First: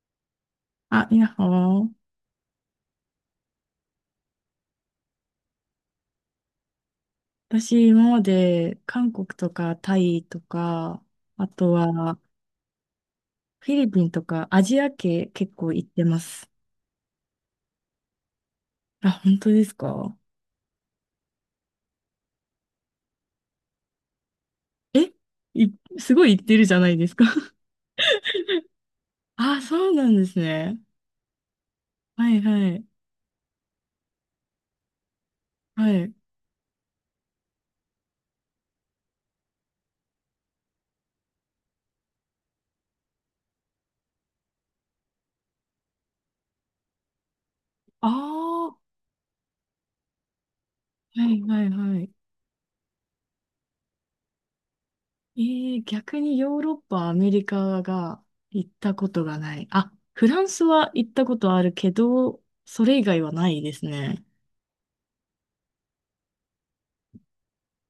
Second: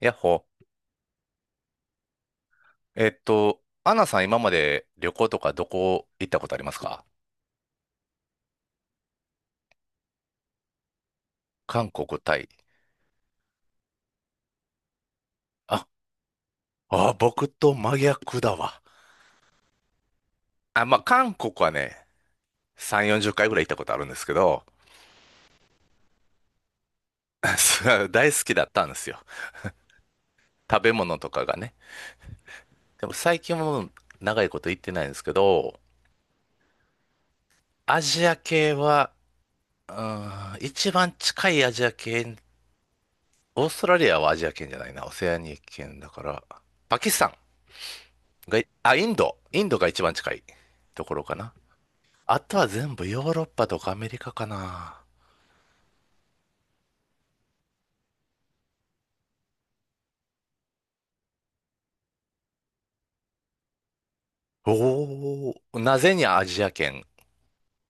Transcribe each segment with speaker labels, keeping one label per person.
Speaker 1: やっほ。
Speaker 2: ほー。
Speaker 1: アンナさん、今まで旅行とかどこ行ったことありますか？
Speaker 2: 私、今まで韓国とかタイとか、あと
Speaker 1: 韓
Speaker 2: は
Speaker 1: 国、タイ。
Speaker 2: フィリピンとかアジア系結構行
Speaker 1: あ、
Speaker 2: ってます。
Speaker 1: 僕と真逆だわ。
Speaker 2: あ、本当ですか？
Speaker 1: あ、まあ、韓国はね、3、40回ぐらい行ったことあるんですけど、
Speaker 2: え、い、すごい行ってるじゃないですか。
Speaker 1: そう大好きだったんですよ。
Speaker 2: あ、そうなんですね。
Speaker 1: 食べ物とかがね。
Speaker 2: はいはい。
Speaker 1: でも最近も長いこと行ってないんですけど、
Speaker 2: はい。
Speaker 1: アジア系は、一番近いアジア圏、オーストラリアはアジア圏じゃないな、オセアニア圏だから、パキスタン。
Speaker 2: あ
Speaker 1: が、
Speaker 2: あ、は
Speaker 1: あ、インド。インドが一番近いところか
Speaker 2: い
Speaker 1: な。
Speaker 2: はいはい。
Speaker 1: あとは全部ヨーロッパとかアメリカかな。
Speaker 2: えー、逆にヨーロッパ、アメリカが行ったことがない。あ、フランスは行ったことあるけど、それ以外はないですね。
Speaker 1: おお、なぜにアジア圏？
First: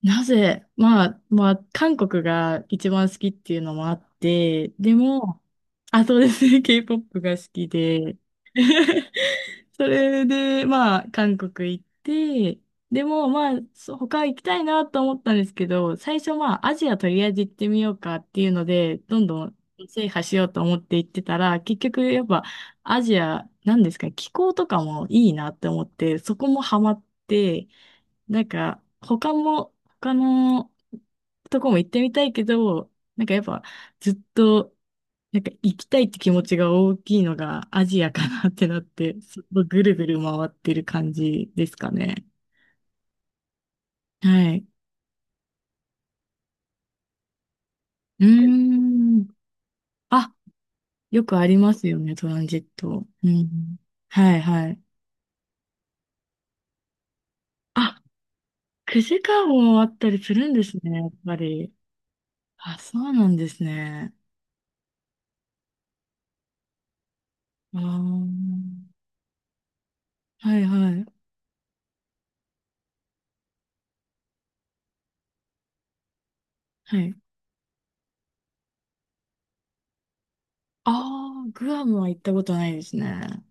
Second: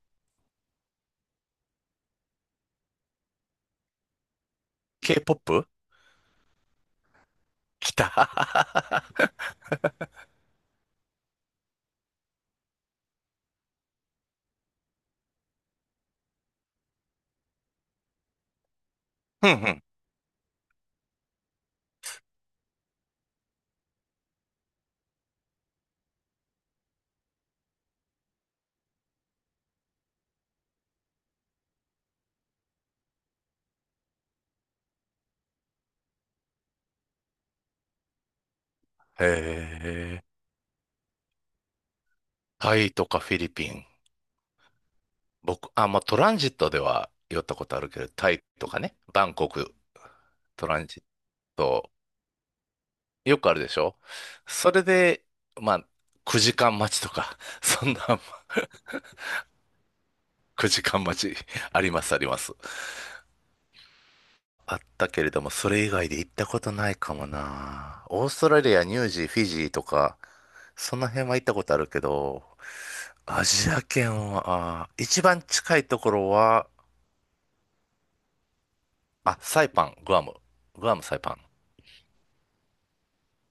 Speaker 2: なぜ、まあ、韓国が一番好きっていうのもあって、でも、
Speaker 1: K-POP？
Speaker 2: あ、そうですね。K-POP が好き
Speaker 1: 来
Speaker 2: で、
Speaker 1: た。
Speaker 2: それで、まあ、韓国行って、でも、まあ、そう他行きたいなと思ったんですけど、最初、まあ、アジアとりあえず行ってみようかっていうので、どん ど
Speaker 1: うんう
Speaker 2: ん
Speaker 1: ん。
Speaker 2: 制覇しようと思って行ってたら、結局、やっぱ、アジア、なんですか、気候とかもいいなって思って、そこもハマって、なんか、他も、他のとこも行ってみたいけど、なんかやっぱずっと、なんか行きたいって気持ちが大きいのがアジアかなってなって、そこ
Speaker 1: へ
Speaker 2: ぐるぐる
Speaker 1: え。
Speaker 2: 回ってる感じですかね。
Speaker 1: タイとかフィリピン。
Speaker 2: はい。
Speaker 1: 僕、あ、まあ、トランジットでは寄ったことあるけど、
Speaker 2: うー
Speaker 1: タイとかね、バ
Speaker 2: ん。
Speaker 1: ンコク、
Speaker 2: あ、
Speaker 1: トランジッ
Speaker 2: よくあります
Speaker 1: ト、
Speaker 2: よね、トランジット。う
Speaker 1: よくあるで
Speaker 2: ん。
Speaker 1: しょ？
Speaker 2: はい、は
Speaker 1: そ
Speaker 2: い。
Speaker 1: れで、まあ、9時間待ちとか、そんな
Speaker 2: あ、9時間もあったりするんです
Speaker 1: 9時
Speaker 2: ね、
Speaker 1: 間
Speaker 2: やっ
Speaker 1: 待
Speaker 2: ぱ
Speaker 1: ち
Speaker 2: り。
Speaker 1: あります、あります。
Speaker 2: あ、そうなんですね。
Speaker 1: あったけれども、それ以外で行ったことないかも
Speaker 2: あ
Speaker 1: な。オーストラリア、
Speaker 2: あ。
Speaker 1: ニュージー、フィジーとか、
Speaker 2: はい、は
Speaker 1: そ
Speaker 2: い。
Speaker 1: の辺は行ったことあるけど、アジア圏は、あー一番近いところは、
Speaker 2: はい。
Speaker 1: あ、サイパン、グアム。グアム、サイパン。
Speaker 2: ああ、グアムは行ったことないですね。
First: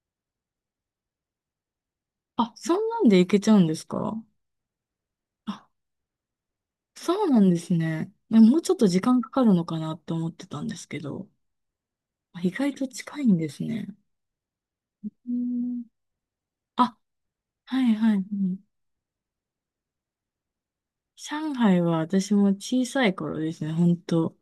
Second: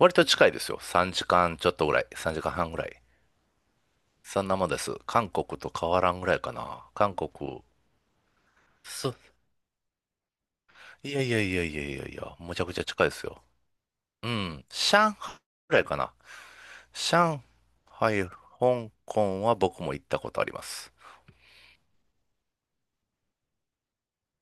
Speaker 1: 割と近いですよ。3時間ちょっとぐらい。3時
Speaker 2: あ、
Speaker 1: 間半
Speaker 2: そ
Speaker 1: ぐら
Speaker 2: んな
Speaker 1: い。
Speaker 2: んで行けちゃうんですか？
Speaker 1: そんなもんです。韓国
Speaker 2: あ、
Speaker 1: と変わらんぐらいかな。韓
Speaker 2: そうなんで
Speaker 1: 国、
Speaker 2: すね。いや、もうちょっと時
Speaker 1: そ、
Speaker 2: 間かかるのかなって思ってたんですけ
Speaker 1: いや
Speaker 2: ど、
Speaker 1: いやいやいやいやいや、
Speaker 2: あ、意
Speaker 1: むちゃ
Speaker 2: 外
Speaker 1: くちゃ
Speaker 2: と
Speaker 1: 近いで
Speaker 2: 近
Speaker 1: す
Speaker 2: いん
Speaker 1: よ。
Speaker 2: ですね。
Speaker 1: うん、上海
Speaker 2: う
Speaker 1: ぐら
Speaker 2: ん。
Speaker 1: いかな。
Speaker 2: あ、
Speaker 1: 上
Speaker 2: はいはい。う
Speaker 1: 海、
Speaker 2: ん。
Speaker 1: 香港は僕も行ったことあります。
Speaker 2: 上海は私も小さい頃ですね、ほんと。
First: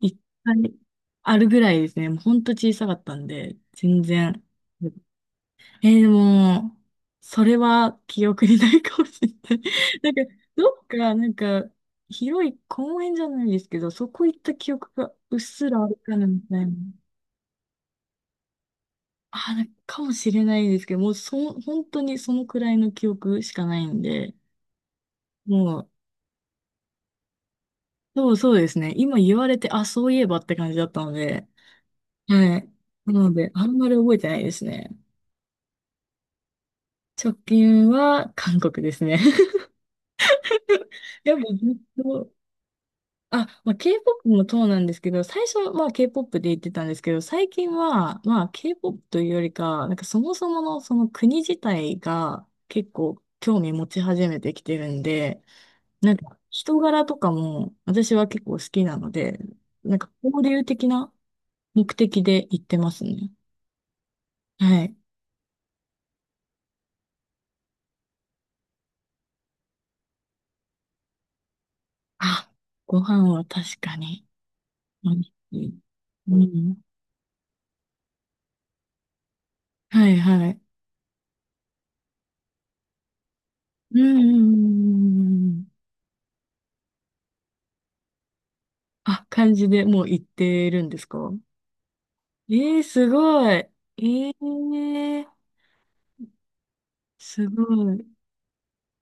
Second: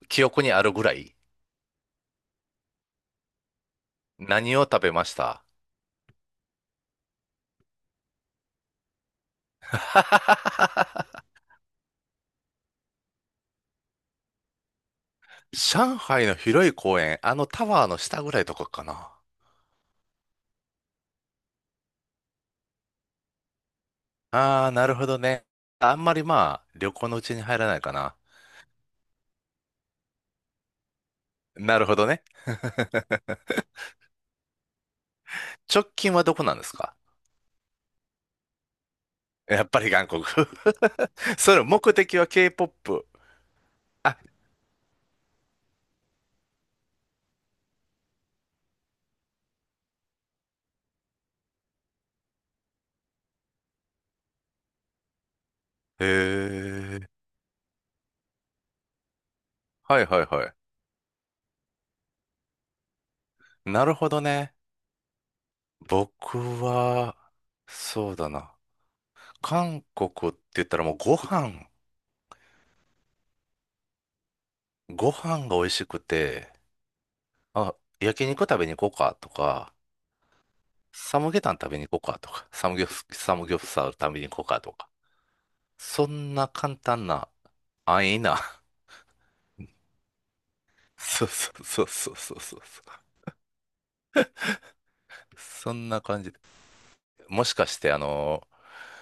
Speaker 2: 一
Speaker 1: 記憶にある
Speaker 2: 回
Speaker 1: ぐらい。
Speaker 2: あるぐらいですね。もうほんと小さかったんで、全然。
Speaker 1: 何を食べました？
Speaker 2: えー、でも、それは記憶にないかもしれない。なんか、どっか、なんか、広い公園じゃないですけど、そこ行った記憶がうっすらある
Speaker 1: 上
Speaker 2: かな、
Speaker 1: 海の
Speaker 2: みたい
Speaker 1: 広
Speaker 2: な。
Speaker 1: い公園、あのタワーの下ぐらいとかかな。
Speaker 2: あ、なんかかもしれないですけど、もうそ、本当にそのくらいの記憶しかないんで、
Speaker 1: あー、なるほどね。
Speaker 2: もう、
Speaker 1: あんまりまあ、旅行のうちに入らないかな。
Speaker 2: そうそうですね。今言われて、あ、そういえばって感じだったので、
Speaker 1: なるほどね。
Speaker 2: はい。な ので、あんまり覚えてないですね。
Speaker 1: 直近はどこなんですか？
Speaker 2: 直近は韓国ですね。
Speaker 1: やっぱり韓国。
Speaker 2: や っぱ
Speaker 1: それ
Speaker 2: ずっ
Speaker 1: 目的は
Speaker 2: と、
Speaker 1: K-POP。
Speaker 2: あ、まあ、
Speaker 1: あ、
Speaker 2: K-POP もそうなんですけど、最初はまあ K-POP で言ってたんですけど、最近はまあ K-POP というよりか、なんかそもそものその国自体が結構興味持ち始めてきてるんで、なんか人
Speaker 1: へ
Speaker 2: 柄と
Speaker 1: え。
Speaker 2: かも私は結構好きなので、なん
Speaker 1: はい
Speaker 2: か
Speaker 1: はい
Speaker 2: 交
Speaker 1: はい。
Speaker 2: 流的な目的で行ってますね。
Speaker 1: なるほどね。
Speaker 2: はい。
Speaker 1: 僕は、そうだな。韓国って言ったらもうご飯、
Speaker 2: あ、ご飯は確かに美
Speaker 1: ご
Speaker 2: 味し
Speaker 1: 飯が美味
Speaker 2: い。
Speaker 1: しく
Speaker 2: う
Speaker 1: て、
Speaker 2: ん。
Speaker 1: あ、焼肉食べに行こうかとか、
Speaker 2: はいはい。
Speaker 1: サムゲタン食べに行こうかとか、サムギョプサル
Speaker 2: う
Speaker 1: 食
Speaker 2: ん。うん
Speaker 1: べ
Speaker 2: う
Speaker 1: に行こう
Speaker 2: ん
Speaker 1: かとか、
Speaker 2: うんうん。
Speaker 1: そんな簡単な、安易な、
Speaker 2: あ、感じでもう行ってるんで すか？
Speaker 1: そうそうそうそうそうそ
Speaker 2: ええ、
Speaker 1: う、
Speaker 2: すごい。ええ、
Speaker 1: そんな感じで。も
Speaker 2: す
Speaker 1: しかし
Speaker 2: ご
Speaker 1: て、あ
Speaker 2: い。
Speaker 1: の、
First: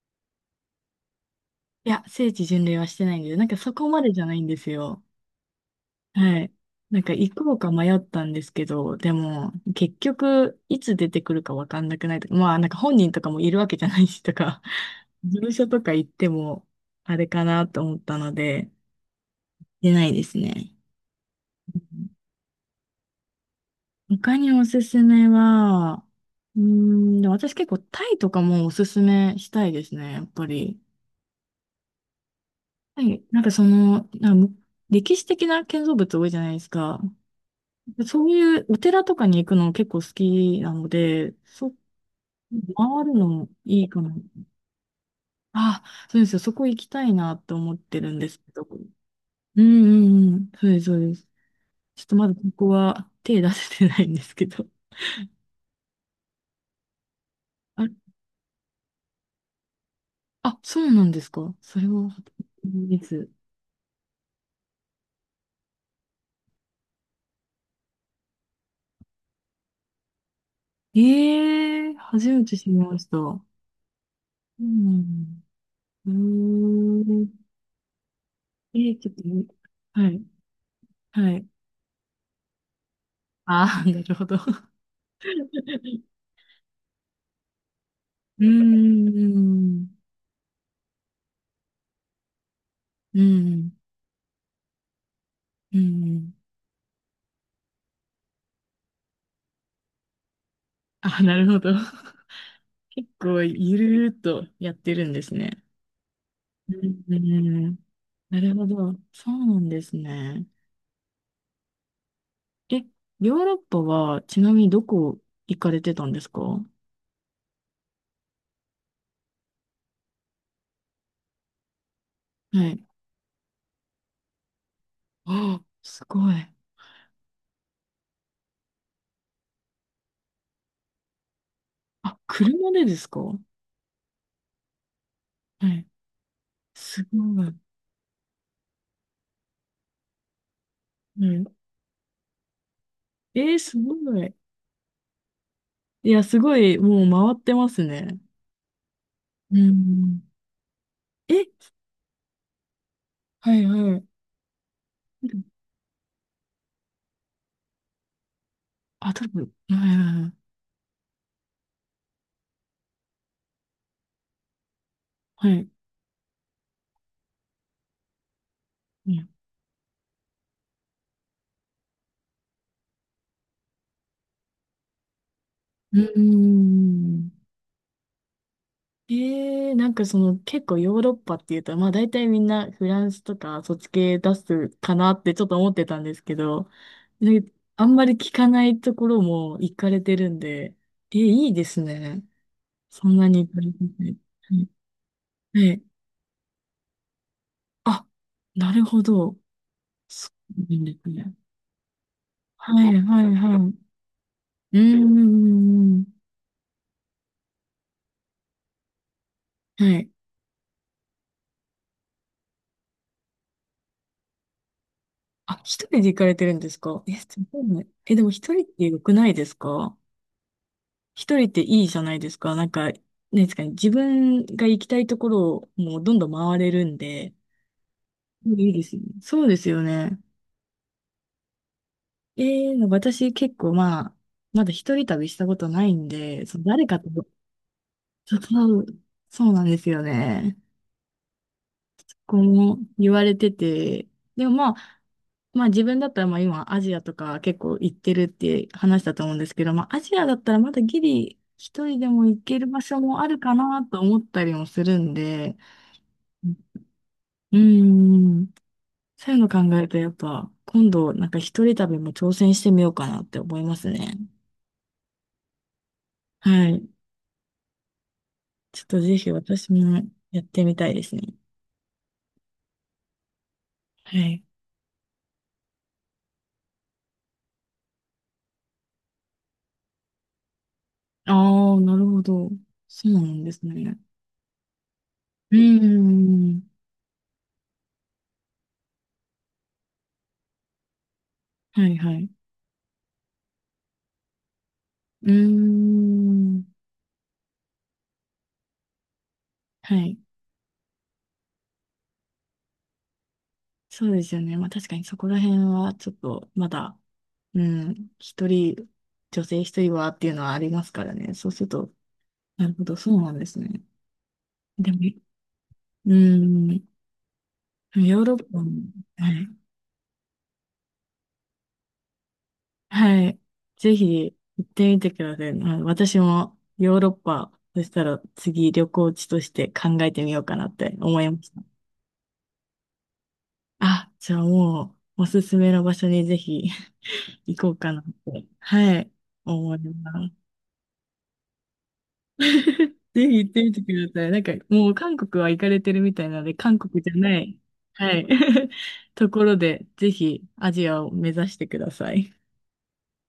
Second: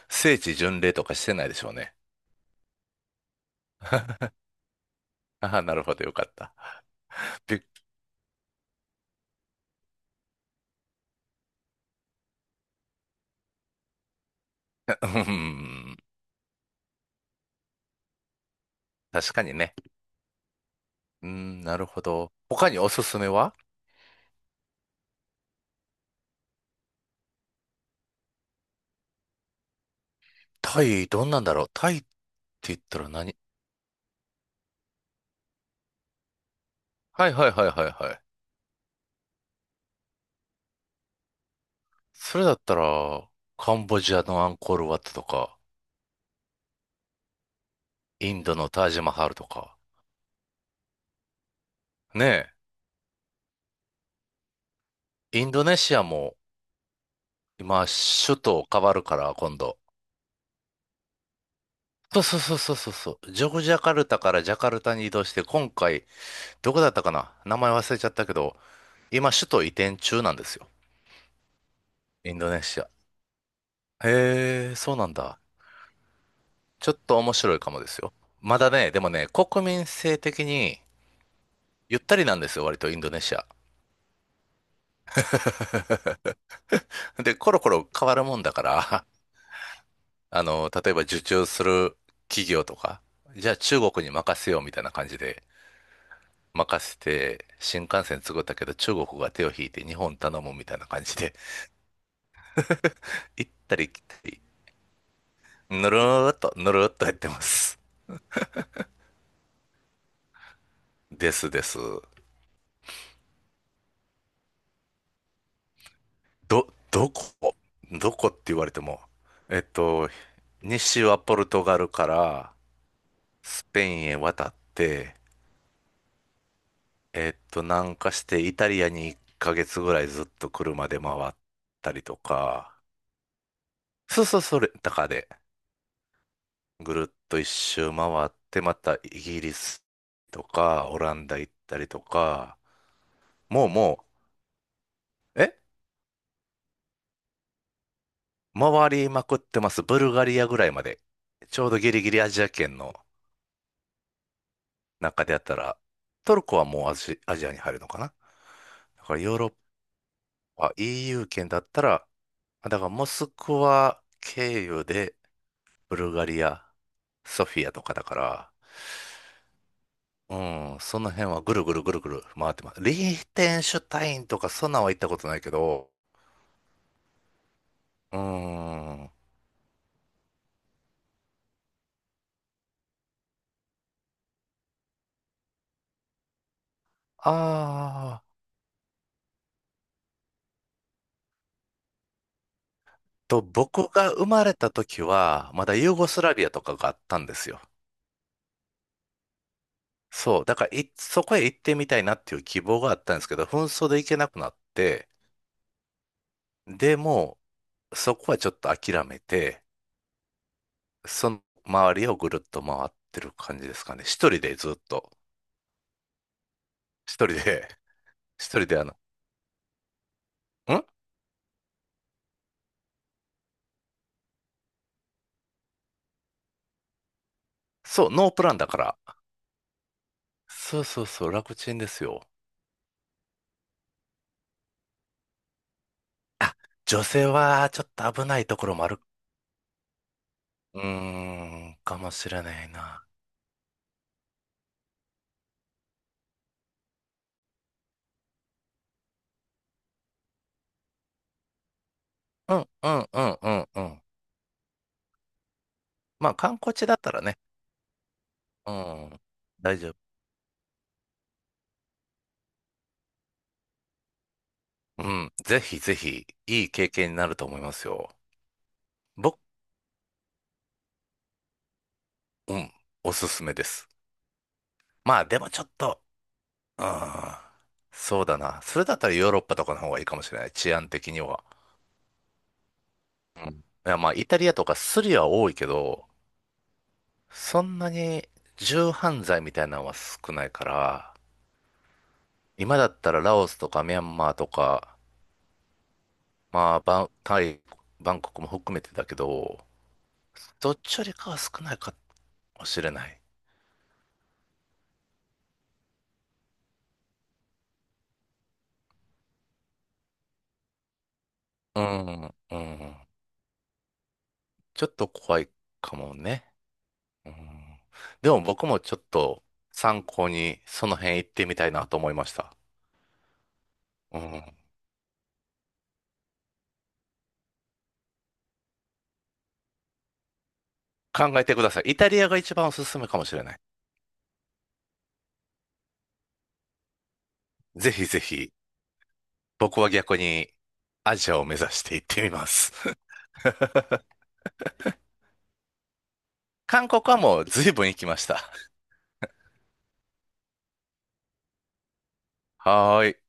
Speaker 1: 聖地巡礼とかしてないでしょう
Speaker 2: い
Speaker 1: ね。
Speaker 2: や、聖地巡礼はしてないんで、なんかそこまでじゃないんですよ。
Speaker 1: ああ、なるほど、よかっ
Speaker 2: はい。
Speaker 1: た。
Speaker 2: なんか行こ
Speaker 1: び
Speaker 2: う
Speaker 1: っ
Speaker 2: か迷ったんですけど、でも、結局、いつ出てくるかわかんなくないとか、まあ、なんか本人とかもいるわけじゃないしとか、
Speaker 1: う
Speaker 2: 事務所とか
Speaker 1: ん、
Speaker 2: 行っても、あれかなと思ったので、
Speaker 1: 確かにね。
Speaker 2: 出ないですね。
Speaker 1: うん、なるほど。他におすすめは？
Speaker 2: 他におすすめは、うーん、でも私結構タイとかもおすすめしたいですね、やっぱり。
Speaker 1: タイ、どんなんだろう。タイって言った
Speaker 2: は
Speaker 1: ら
Speaker 2: い、
Speaker 1: 何？
Speaker 2: なんか、歴史的な建造物多いじゃないですか。
Speaker 1: はいはいはいはい
Speaker 2: で、
Speaker 1: はい。
Speaker 2: そういうお寺とかに行くの結構好きなので、
Speaker 1: それだった
Speaker 2: 回る
Speaker 1: ら、
Speaker 2: の
Speaker 1: カ
Speaker 2: い
Speaker 1: ン
Speaker 2: い
Speaker 1: ボ
Speaker 2: かな。
Speaker 1: ジアのアンコールワットとか、
Speaker 2: あ、そうですよ。そこ行きたいなって思ってるんで
Speaker 1: イ
Speaker 2: す
Speaker 1: ン
Speaker 2: け
Speaker 1: ド
Speaker 2: ど。
Speaker 1: の
Speaker 2: う
Speaker 1: タ
Speaker 2: ん
Speaker 1: ージマハルと
Speaker 2: う
Speaker 1: か。
Speaker 2: んうん。そうです、そうです。ちょっとま
Speaker 1: ね
Speaker 2: だここは手出せてないんですけど。
Speaker 1: えインドネシアも、今、
Speaker 2: あ、
Speaker 1: 首都変わるから、今度。
Speaker 2: あ、そうなんですか。それは、
Speaker 1: そうそうそうそう
Speaker 2: いい
Speaker 1: そう
Speaker 2: で
Speaker 1: そ
Speaker 2: す。
Speaker 1: う。ジョグジャカルタからジャカルタに移動して、今回、どこだったかな名前忘れちゃったけど、今、首都移転中なんですよ。
Speaker 2: ええ、初
Speaker 1: イン
Speaker 2: め
Speaker 1: ド
Speaker 2: て
Speaker 1: ネ
Speaker 2: 知り
Speaker 1: シア。
Speaker 2: ました。そうな
Speaker 1: へえ、そうなん
Speaker 2: んだ。
Speaker 1: だ。
Speaker 2: うー
Speaker 1: ちょっと面
Speaker 2: ん。
Speaker 1: 白いかもですよ。まだ
Speaker 2: え
Speaker 1: ね、
Speaker 2: え、
Speaker 1: で
Speaker 2: ち
Speaker 1: も
Speaker 2: ょっと、
Speaker 1: ね、国民
Speaker 2: は
Speaker 1: 性
Speaker 2: い、
Speaker 1: 的に、
Speaker 2: はい。
Speaker 1: ゆったりなんですよ、割とインドネシア。
Speaker 2: ああ、なるほど。う
Speaker 1: で、コロコロ変わるもん
Speaker 2: ー
Speaker 1: だから、
Speaker 2: ん、
Speaker 1: あの、例えば受注する企業とか、
Speaker 2: う
Speaker 1: じゃあ
Speaker 2: ん、
Speaker 1: 中国に任せようみたいな感じで、
Speaker 2: うん。
Speaker 1: 任せて、新幹線作ったけど中国が手を引いて日本頼むみたいな感じ
Speaker 2: あ、
Speaker 1: で、
Speaker 2: なるほど。結構、
Speaker 1: 行った
Speaker 2: ゆる
Speaker 1: り来た
Speaker 2: ーっ
Speaker 1: り、
Speaker 2: とやってるんですね。
Speaker 1: ぬ
Speaker 2: う
Speaker 1: るーっ
Speaker 2: ん、
Speaker 1: とやっ
Speaker 2: う
Speaker 1: てま
Speaker 2: ん、
Speaker 1: す。
Speaker 2: なるほど。そうなんですね。
Speaker 1: ですです。
Speaker 2: え、ヨーロッパは、ちなみにどこ行かれてたんですか？は
Speaker 1: ど、どこどこって言われても、えっと、西はポルトガルから
Speaker 2: い。
Speaker 1: スペインへ渡って、
Speaker 2: ああ、すごい。
Speaker 1: 南下してイタリアに1ヶ月ぐらいずっと車で回ったりと
Speaker 2: あ、車
Speaker 1: か、
Speaker 2: でですか？は
Speaker 1: そうそう、それ、タカで
Speaker 2: い。
Speaker 1: ぐる
Speaker 2: す
Speaker 1: っと
Speaker 2: ご
Speaker 1: 一
Speaker 2: い。
Speaker 1: 周回って、またイギリスとか、オランダ
Speaker 2: ね、
Speaker 1: 行ったりとか、
Speaker 2: えー、
Speaker 1: もう
Speaker 2: すご
Speaker 1: も
Speaker 2: い。
Speaker 1: う、え
Speaker 2: いや、すごい、もう回ってますね。
Speaker 1: 回りまくっ
Speaker 2: う
Speaker 1: てます。ブル
Speaker 2: ん。
Speaker 1: ガリアぐらいまで。
Speaker 2: え、
Speaker 1: ちょうどギリギリアジア圏の
Speaker 2: はいはい。
Speaker 1: 中でやったら、トルコはもうアジアに入るのかな？だ
Speaker 2: あ、
Speaker 1: から
Speaker 2: 多
Speaker 1: ヨーロ
Speaker 2: 分、
Speaker 1: ッ
Speaker 2: はいは
Speaker 1: パ、EU 圏だったら、だからモスクワ経由で、
Speaker 2: いはい。はい。
Speaker 1: ブルガリア、ソフィアとかだから、
Speaker 2: うん。
Speaker 1: うん、その辺はぐるぐるぐるぐる回ってます。リーテンシュタインとかそんなんは行ったことないけど、
Speaker 2: うーん。
Speaker 1: うん、あ
Speaker 2: えー、なんかその、結構ヨーロッパっていうと、まあ大体みんなフランスとかそっち系出すかなってちょっと思ってたんですけど、で、あんまり
Speaker 1: あ、
Speaker 2: 聞かないところも行かれてるんで、えー、いいですね。そんな
Speaker 1: と、
Speaker 2: に行かれて
Speaker 1: 僕が
Speaker 2: て。
Speaker 1: 生まれ
Speaker 2: はい。
Speaker 1: た時は、ま
Speaker 2: は
Speaker 1: だ
Speaker 2: い、
Speaker 1: ユーゴスラビアとかがあったんですよ。
Speaker 2: あ、なるほど。そ
Speaker 1: そう、だ
Speaker 2: う
Speaker 1: か
Speaker 2: な
Speaker 1: ら
Speaker 2: ん
Speaker 1: い、
Speaker 2: です
Speaker 1: そ
Speaker 2: ね。
Speaker 1: こへ行ってみたいなっていう希望
Speaker 2: は
Speaker 1: が
Speaker 2: い、
Speaker 1: あったんで
Speaker 2: は
Speaker 1: す
Speaker 2: い、
Speaker 1: けど、
Speaker 2: は
Speaker 1: 紛
Speaker 2: い。
Speaker 1: 争で行けなくなっ
Speaker 2: う
Speaker 1: て、
Speaker 2: ん、ん。
Speaker 1: でも、そこはちょっと諦めて、
Speaker 2: はい。
Speaker 1: その周りをぐるっと回ってる感じですかね。一人でずっと、
Speaker 2: あ、一人で行かれてるんですか？え、
Speaker 1: 一
Speaker 2: す
Speaker 1: 人
Speaker 2: ごい
Speaker 1: で
Speaker 2: ね。え、でも
Speaker 1: 一
Speaker 2: 一人っ
Speaker 1: 人で
Speaker 2: て
Speaker 1: あの、
Speaker 2: 良くないですか？
Speaker 1: ん
Speaker 2: 一人っていいじゃないですか。なんですかね。自分が行きたいところをもうどんどん回れるんで、
Speaker 1: そう、ノープランだ
Speaker 2: いい
Speaker 1: か
Speaker 2: です
Speaker 1: ら。
Speaker 2: よね。そうですよね。
Speaker 1: そうそうそう、楽ちんですよ。
Speaker 2: えー、なんか私結構まあ、まだ一人旅したことないんで、
Speaker 1: あ、
Speaker 2: その誰か
Speaker 1: 女
Speaker 2: と、
Speaker 1: 性はちょっと危
Speaker 2: そ
Speaker 1: ないところも
Speaker 2: う、
Speaker 1: ある。
Speaker 2: そうなんですよね。
Speaker 1: うーん、かもし
Speaker 2: こ
Speaker 1: れない
Speaker 2: う
Speaker 1: な。
Speaker 2: 言われてて、でもまあ、まあ自分だったらまあ今アジアとか結構行ってるって話だと思うんですけど、まあアジアだったらまだギリ一人でも行
Speaker 1: う
Speaker 2: ける
Speaker 1: ん、
Speaker 2: 場
Speaker 1: う
Speaker 2: 所
Speaker 1: ん、
Speaker 2: も
Speaker 1: う
Speaker 2: ある
Speaker 1: ん、う
Speaker 2: か
Speaker 1: ん、う
Speaker 2: なと
Speaker 1: ん。
Speaker 2: 思ったりもするんで、
Speaker 1: まあ、観光地だったらね。
Speaker 2: うん、
Speaker 1: うん、
Speaker 2: そういうの考
Speaker 1: 大
Speaker 2: える
Speaker 1: 丈
Speaker 2: と
Speaker 1: 夫。
Speaker 2: やっぱ今度なんか一人旅も挑戦してみようかなって思いますね。
Speaker 1: うん、ぜひぜひ、い
Speaker 2: は
Speaker 1: い
Speaker 2: い。
Speaker 1: 経験になると思いますよ。
Speaker 2: ちょっとぜひ
Speaker 1: 僕、
Speaker 2: 私もやってみたいですね。
Speaker 1: うん、おすすめです。
Speaker 2: はい。
Speaker 1: まあ、でもちょっと、うん、そうだな。それだったらヨーロッパとかの方がいいかもしれない。治安的には。
Speaker 2: ああ、なるほど。そうな
Speaker 1: う
Speaker 2: んで
Speaker 1: んい
Speaker 2: すね。
Speaker 1: や、まあ、イタリアとかスリは多い
Speaker 2: う
Speaker 1: けど、
Speaker 2: ん。
Speaker 1: そんなに重犯罪みたいなのは少ないから、
Speaker 2: はいはい。
Speaker 1: 今だったらラオスとかミャンマーとか、
Speaker 2: うー
Speaker 1: ま
Speaker 2: ん。
Speaker 1: あ、タイ、バンコクも含めてだけど、
Speaker 2: はい。
Speaker 1: どっちよりかは少ないかもしれない。
Speaker 2: そうですよね。まあ確かにそこら辺はちょっとまだ、うん、女性一人はっていうのはありますからね。そうする
Speaker 1: う
Speaker 2: と、
Speaker 1: ん、う
Speaker 2: なるほど、
Speaker 1: ん。
Speaker 2: そうなんですね。
Speaker 1: ちょっ
Speaker 2: でも、
Speaker 1: と怖いか
Speaker 2: う
Speaker 1: もね。
Speaker 2: ん、
Speaker 1: うん。
Speaker 2: ヨー
Speaker 1: で
Speaker 2: ロ
Speaker 1: も
Speaker 2: ッパ
Speaker 1: 僕
Speaker 2: も、
Speaker 1: もちょっ
Speaker 2: は
Speaker 1: と
Speaker 2: い。
Speaker 1: 参考にその辺行ってみたいなと思いました。
Speaker 2: はい。ぜ
Speaker 1: う
Speaker 2: ひ
Speaker 1: ん。
Speaker 2: 行ってみてください。はい、私もヨーロッパ、そしたら次旅行地として考えてみようかなって思い
Speaker 1: 考
Speaker 2: ま
Speaker 1: え
Speaker 2: し
Speaker 1: て
Speaker 2: た。
Speaker 1: ください。イタリアが一番おすすめかもしれない。
Speaker 2: あ、じゃあもう、おすすめの場所にぜひ。行こうか
Speaker 1: ぜ
Speaker 2: なっ
Speaker 1: ひぜ
Speaker 2: て、
Speaker 1: ひ、
Speaker 2: はい、思い
Speaker 1: 僕は逆
Speaker 2: ます。
Speaker 1: にアジアを目指して行ってみ
Speaker 2: ぜ
Speaker 1: ます。
Speaker 2: ひ行ってみてください。なんか、もう韓国は行かれてるみたいなので、韓
Speaker 1: 韓
Speaker 2: 国
Speaker 1: 国
Speaker 2: じゃ
Speaker 1: は
Speaker 2: な
Speaker 1: もう
Speaker 2: い、
Speaker 1: 随分行き
Speaker 2: は
Speaker 1: ま
Speaker 2: い、
Speaker 1: した。
Speaker 2: ところで、ぜひアジアを目指してください。
Speaker 1: はーい。